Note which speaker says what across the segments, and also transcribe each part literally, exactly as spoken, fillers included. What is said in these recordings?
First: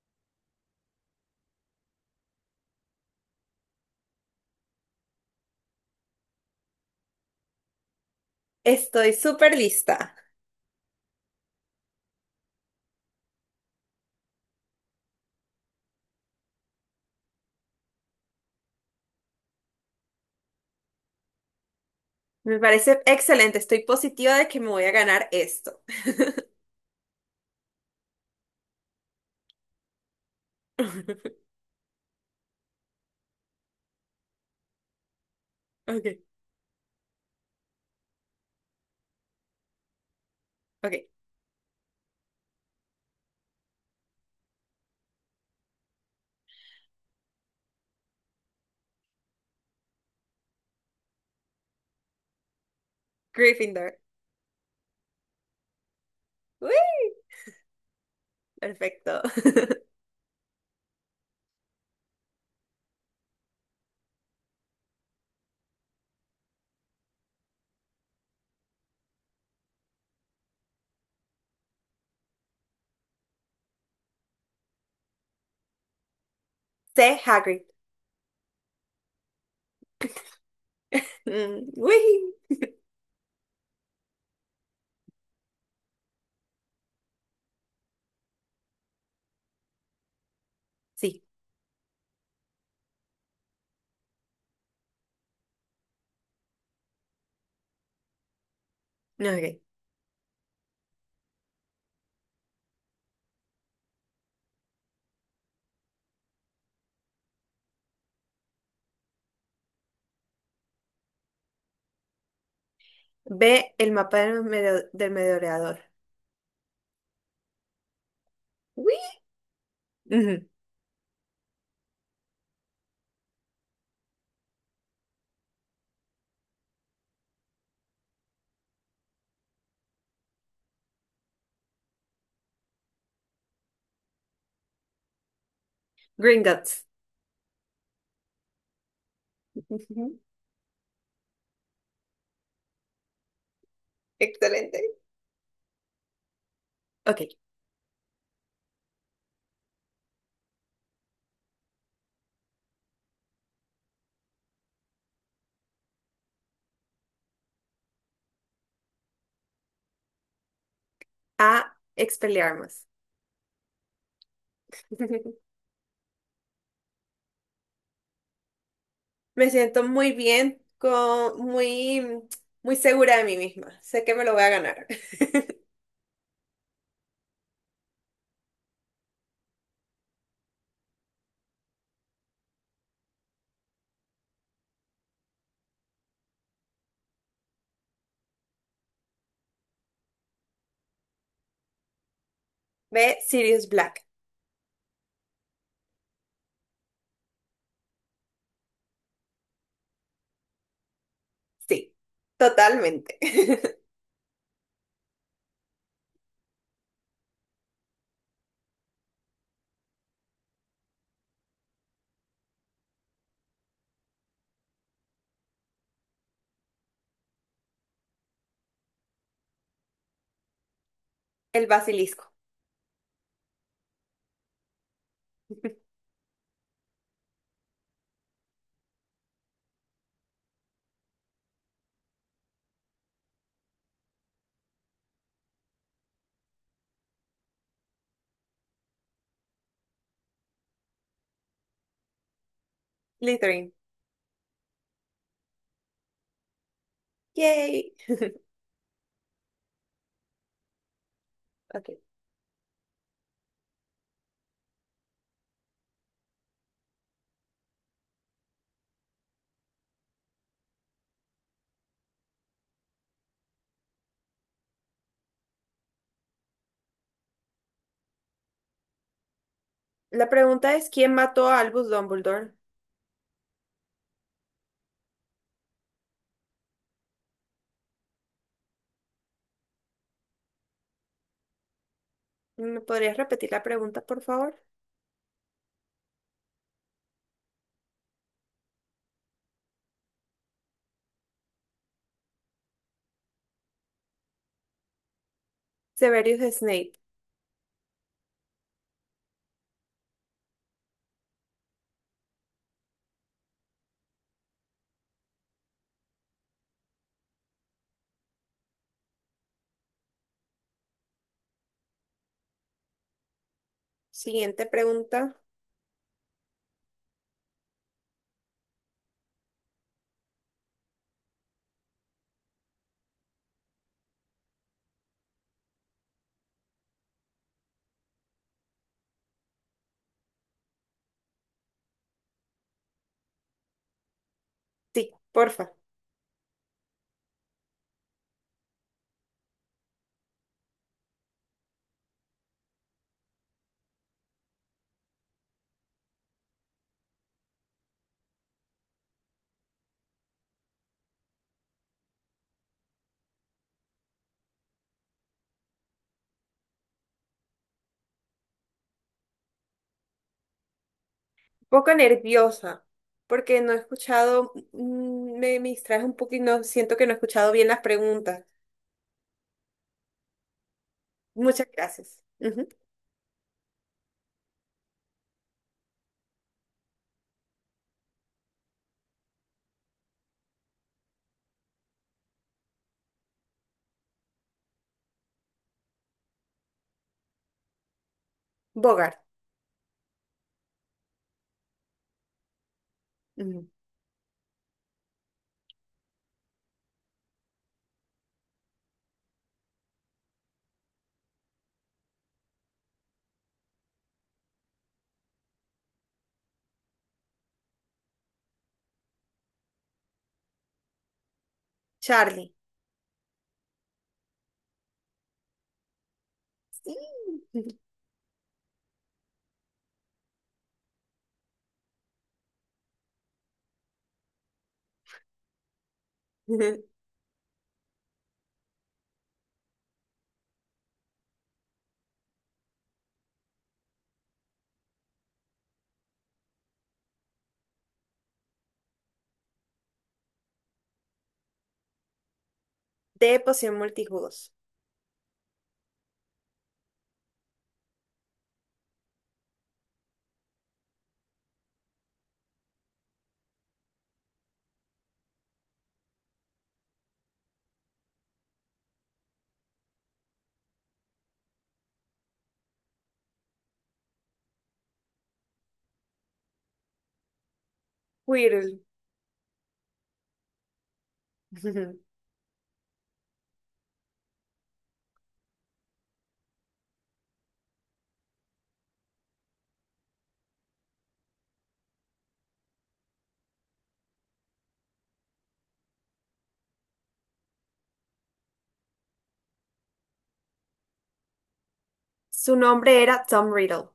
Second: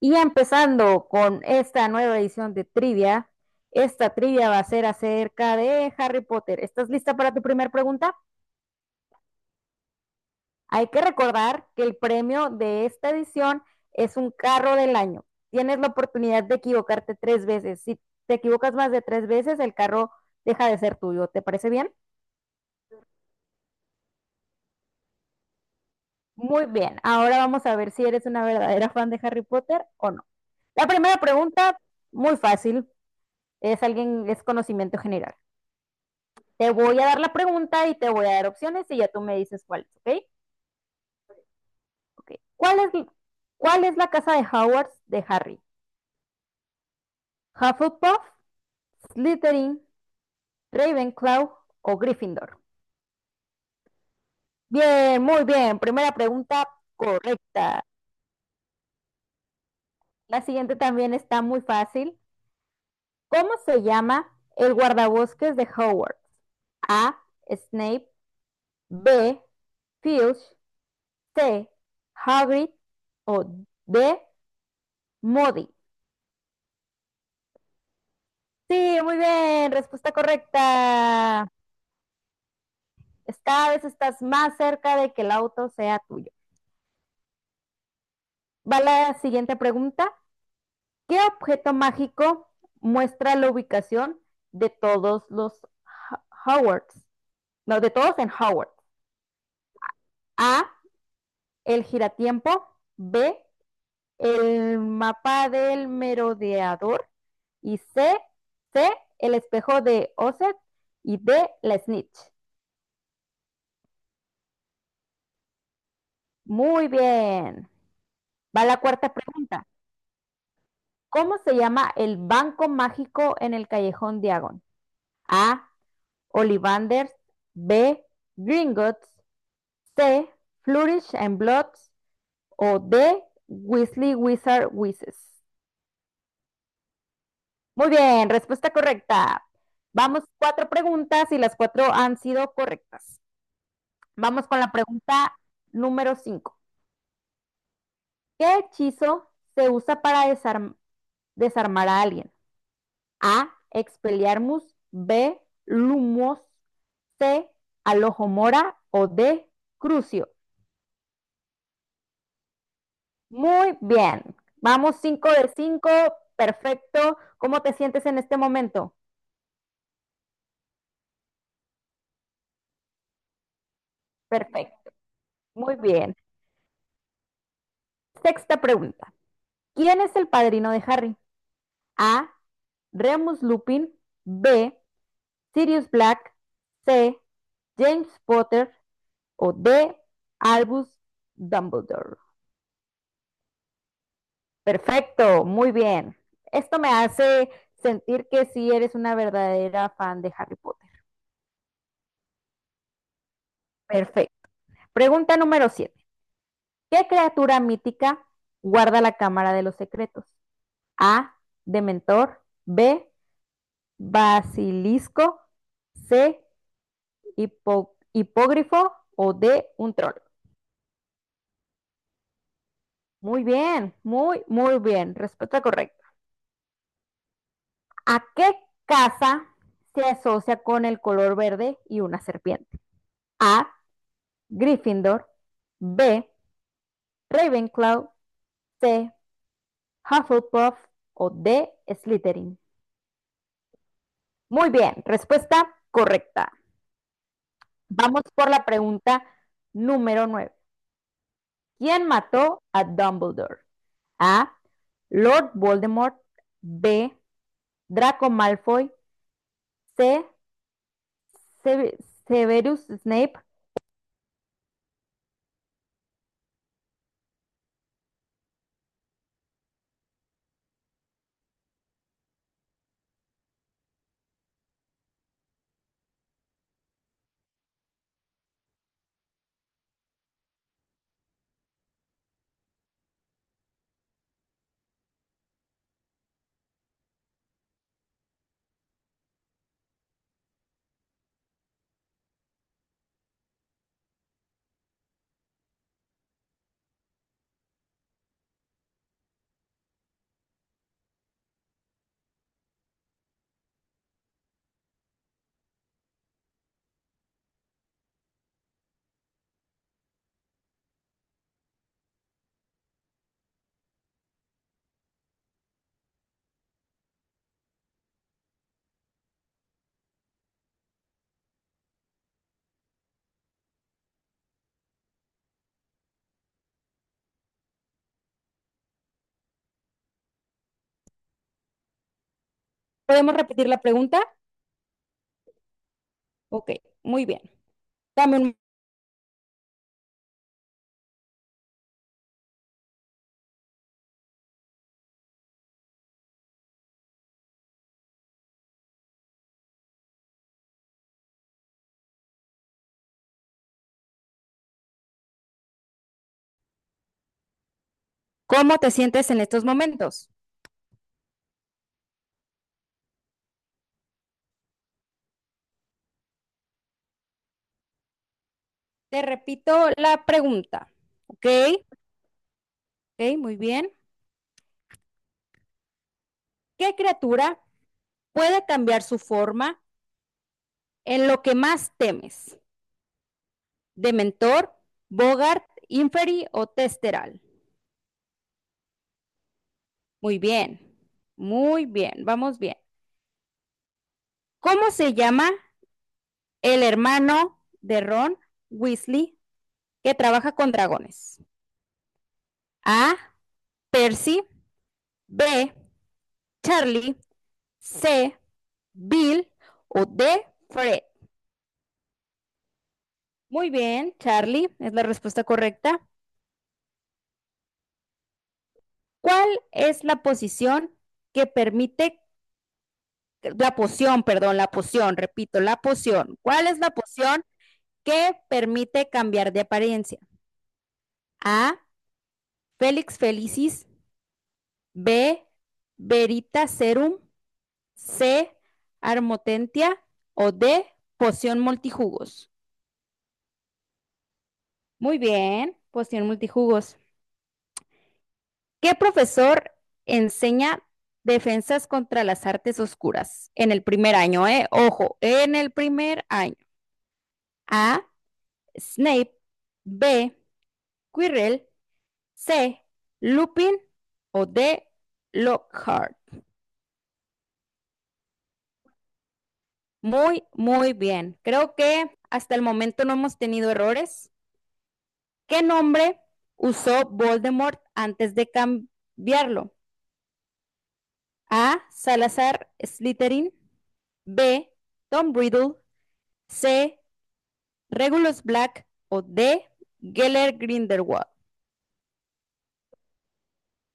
Speaker 1: Y empezando con esta nueva edición de trivia, esta trivia va a ser acerca de Harry Potter. ¿Estás lista para tu primera pregunta?
Speaker 2: Estoy súper lista.
Speaker 1: Hay que recordar que el premio de esta edición es un carro del año. Tienes la oportunidad de equivocarte tres veces. Si te equivocas más de tres veces, el carro deja de ser tuyo. ¿Te parece bien?
Speaker 2: Me parece excelente. Estoy positiva de que me voy a ganar esto.
Speaker 1: Muy bien. Ahora vamos a ver si eres una verdadera fan de Harry Potter o no. La primera pregunta, muy fácil, es alguien, es conocimiento general.
Speaker 2: Ok,
Speaker 1: Te voy a dar la pregunta y te voy a dar opciones y ya tú me dices cuál, ¿ok?
Speaker 2: ok.
Speaker 1: Okay. ¿Cuál, es, ¿Cuál es la casa de Hogwarts de Harry? ¿Hufflepuff, Slytherin, Ravenclaw o Gryffindor?
Speaker 2: Gryffindor.
Speaker 1: Bien, muy bien. Primera pregunta
Speaker 2: Uy,
Speaker 1: correcta.
Speaker 2: perfecto.
Speaker 1: La siguiente también está muy fácil. ¿Cómo se llama el guardabosques de Hogwarts? A. Snape. B. Filch. C. Hagrid. O D. Moody.
Speaker 2: C, Hagrid.
Speaker 1: Sí, muy bien, respuesta correcta.
Speaker 2: Mm, uy.
Speaker 1: Cada vez estás más cerca de que el auto sea tuyo. Va la siguiente pregunta. ¿Qué
Speaker 2: Sí,
Speaker 1: objeto mágico muestra la ubicación de todos los Howards? No, de todos en Howards.
Speaker 2: no, ok.
Speaker 1: A, el giratiempo. B, el mapa del merodeador. Y C, C, el espejo de Osset. Y D, la snitch.
Speaker 2: B, el mapa del, medio- del merodeador.
Speaker 1: Muy bien. Va la
Speaker 2: Uy.
Speaker 1: cuarta pregunta.
Speaker 2: Ujú.
Speaker 1: ¿Cómo se llama el banco mágico en el Callejón Diagon? A. Ollivanders. B. Gringotts. C. Flourish and Bloods. O D. Weasley Wizard Wizards.
Speaker 2: Gringotts.
Speaker 1: Muy bien, respuesta correcta.
Speaker 2: Ujú.
Speaker 1: Vamos cuatro preguntas y las cuatro han sido correctas. Vamos con la
Speaker 2: Excelente.
Speaker 1: pregunta número cinco.
Speaker 2: Ok.
Speaker 1: ¿Qué hechizo se usa para desarm- desarmar a alguien? A. Expelliarmus. B. Lumos. C. Alohomora. O D. Crucio.
Speaker 2: A, Expelliarmus.
Speaker 1: Muy bien. Vamos cinco de cinco. Perfecto. ¿Cómo te sientes en este momento?
Speaker 2: Me siento muy bien, con, muy, muy segura de mí misma. Sé que me lo voy a ganar.
Speaker 1: Perfecto. Muy bien. Sexta pregunta. ¿Quién es el padrino de Harry? A. Remus Lupin. B. Sirius Black. C. James Potter. O D. Albus Dumbledore.
Speaker 2: B, Sirius Black.
Speaker 1: Perfecto, muy bien. Esto me hace sentir que sí eres una verdadera fan de Harry Potter.
Speaker 2: Sí, totalmente.
Speaker 1: Perfecto. Pregunta número siete. ¿Qué criatura mítica guarda la Cámara de los Secretos? A. Dementor. B. Basilisco. C. hipo- hipógrifo. O D. Un troll.
Speaker 2: El basilisco.
Speaker 1: Muy bien, muy, muy bien. Respuesta correcta. ¿A qué casa se asocia con el color verde y una serpiente? A, Gryffindor; B, Ravenclaw; C, Hufflepuff o D, Slytherin.
Speaker 2: Slytherin.
Speaker 1: Muy bien, respuesta correcta.
Speaker 2: Yay.
Speaker 1: Vamos por la pregunta número nueve.
Speaker 2: Ok.
Speaker 1: ¿Quién mató a Dumbledore? A, Lord Voldemort; B, Draco Malfoy; C, Severus Snape.
Speaker 2: La pregunta es, ¿quién mató a Albus Dumbledore? ¿Me podrías repetir la pregunta, por favor? Severus Snape. Siguiente pregunta.
Speaker 1: ¿Podemos repetir la pregunta?
Speaker 2: Sí, porfa.
Speaker 1: Ok, muy bien. Dame un- ¿Cómo te sientes en estos momentos?
Speaker 2: Un poco nerviosa, porque no he escuchado, mm, me, me distraes un poco y no siento que no he escuchado bien las preguntas.
Speaker 1: Te repito la pregunta, ¿ok?
Speaker 2: Muchas gracias. Ujú.
Speaker 1: Ok, muy bien. ¿Qué criatura puede cambiar su forma en lo que más temes? ¿Dementor, Bogart, Inferi o Testeral?
Speaker 2: Bogart.
Speaker 1: Muy bien, muy bien, vamos bien.
Speaker 2: Ujú.
Speaker 1: ¿Cómo se llama el hermano de Ron Weasley que trabaja con dragones? A. Percy, B. Charlie, C. Bill o D. Fred.
Speaker 2: Charlie.
Speaker 1: Muy bien, Charlie, es la respuesta correcta.
Speaker 2: Sí.
Speaker 1: ¿Cuál es la posición que permite, la poción, perdón, la poción, repito, la poción? ¿Cuál es la poción que permite cambiar de apariencia? A, Félix Felicis; B, Verita Serum; C, Armotentia o D, poción multijugos.
Speaker 2: De poción multijugos.
Speaker 1: Muy bien, poción multijugos. ¿Qué profesor enseña defensas contra las artes oscuras en el primer año, eh? Ojo, en el primer año. A. Snape. B. Quirrell. C. Lupin. O D. Lockhart.
Speaker 2: Quirrell.
Speaker 1: Muy, muy bien. Creo
Speaker 2: Ujú.
Speaker 1: que hasta el momento no hemos tenido errores. ¿Qué nombre usó Voldemort antes de cambiarlo? A. Salazar Slytherin. B. Tom Riddle. C. Regulus Black. O D. Geller Grindelwald.
Speaker 2: Su nombre era Tom Riddle.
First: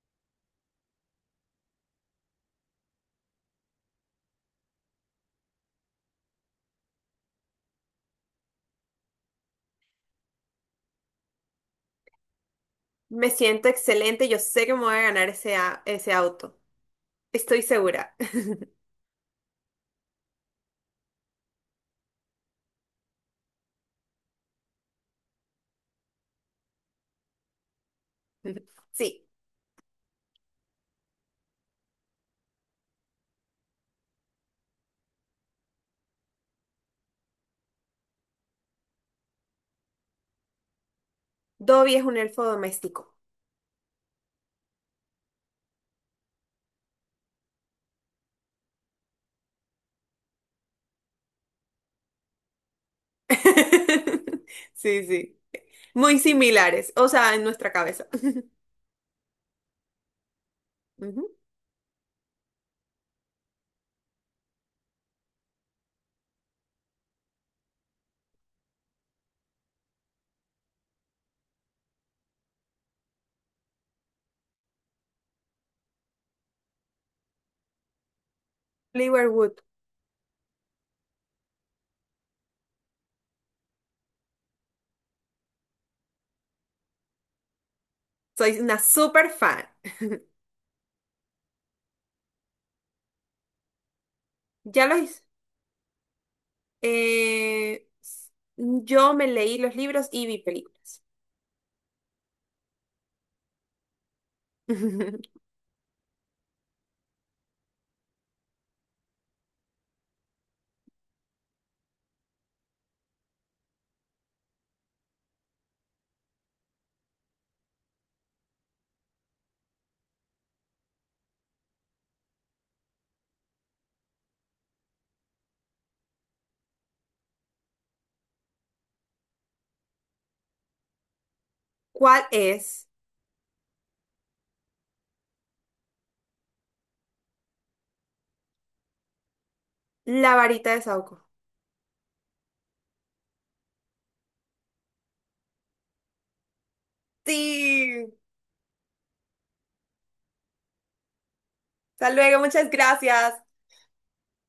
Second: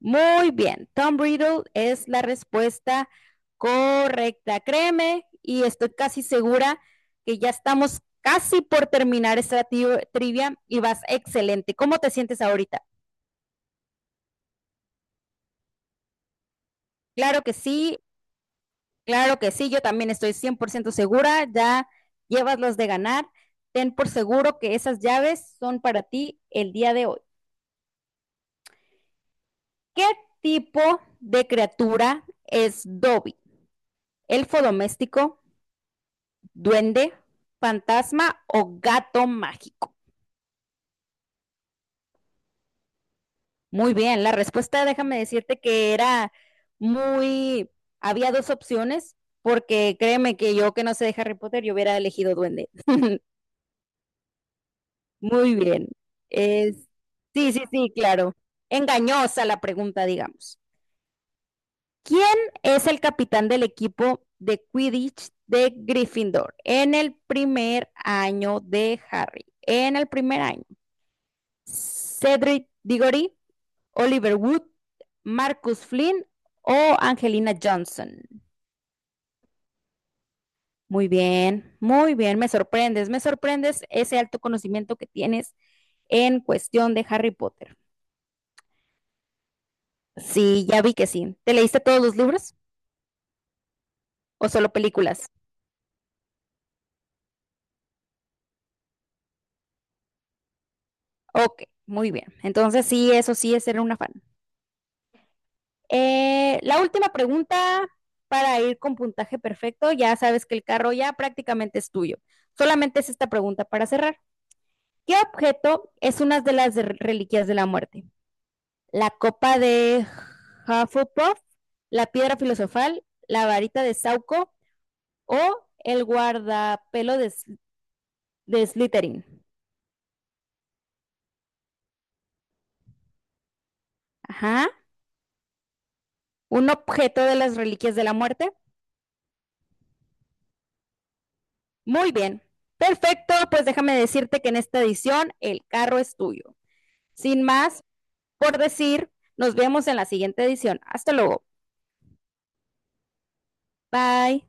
Speaker 1: Muy bien, Tom Riddle es la respuesta correcta, créeme, y estoy casi segura que ya estamos casi por terminar esta trivia y vas excelente. ¿Cómo te sientes ahorita?
Speaker 2: Me siento excelente, yo sé que me voy a ganar ese, a- ese auto.
Speaker 1: Claro que
Speaker 2: Estoy
Speaker 1: sí,
Speaker 2: segura.
Speaker 1: claro que sí, yo también estoy cien por ciento segura, ya llevas los de ganar. Ten por seguro que esas llaves son para ti el día de hoy.
Speaker 2: Sí,
Speaker 1: ¿Qué tipo de criatura es Dobby? ¿Elfo doméstico, duende, fantasma o gato mágico?
Speaker 2: Dobby es un elfo doméstico.
Speaker 1: Muy bien, la respuesta, déjame decirte que era muy. Había dos opciones, porque créeme que yo, que no sé de Harry Potter, yo hubiera elegido duende.
Speaker 2: Sí, sí.
Speaker 1: Muy bien.
Speaker 2: Muy
Speaker 1: Es.
Speaker 2: similares, o sea, en
Speaker 1: Sí, sí,
Speaker 2: nuestra
Speaker 1: sí,
Speaker 2: cabeza.
Speaker 1: claro. Engañosa la pregunta, digamos.
Speaker 2: Ujú.
Speaker 1: ¿Quién es el capitán del equipo de Quidditch de Gryffindor en el primer año de Harry? En el primer año. Cedric Diggory, Oliver Wood, Marcus Flynn o Angelina Johnson.
Speaker 2: Oliver Wood,
Speaker 1: Muy bien, muy bien, me sorprendes, me sorprendes ese alto conocimiento que tienes en cuestión de Harry Potter.
Speaker 2: soy una super fan.
Speaker 1: Sí, ya vi que sí. ¿Te leíste todos los libros o solo
Speaker 2: Ya lo hice.
Speaker 1: películas?
Speaker 2: Eh, yo me leí los libros y vi películas.
Speaker 1: Ok, muy bien. Entonces sí, eso sí es ser una fan. Eh, la última pregunta para ir con puntaje perfecto. Ya sabes que el carro ya prácticamente es tuyo. Solamente es esta pregunta para cerrar. ¿Qué objeto es una de las reliquias de la muerte? La copa de Hufflepuff, la piedra filosofal, la varita de Sauco o el guardapelo de, S- de Slytherin.
Speaker 2: ¿Cuál es
Speaker 1: Ajá. Un objeto de las reliquias de la muerte.
Speaker 2: la varita de Sauco?
Speaker 1: Muy bien. Perfecto, pues déjame decirte que en esta edición el carro es tuyo. Sin más
Speaker 2: Sí.
Speaker 1: por decir, nos vemos en la siguiente edición. Hasta luego.
Speaker 2: Hasta luego, muchas gracias.
Speaker 1: Bye.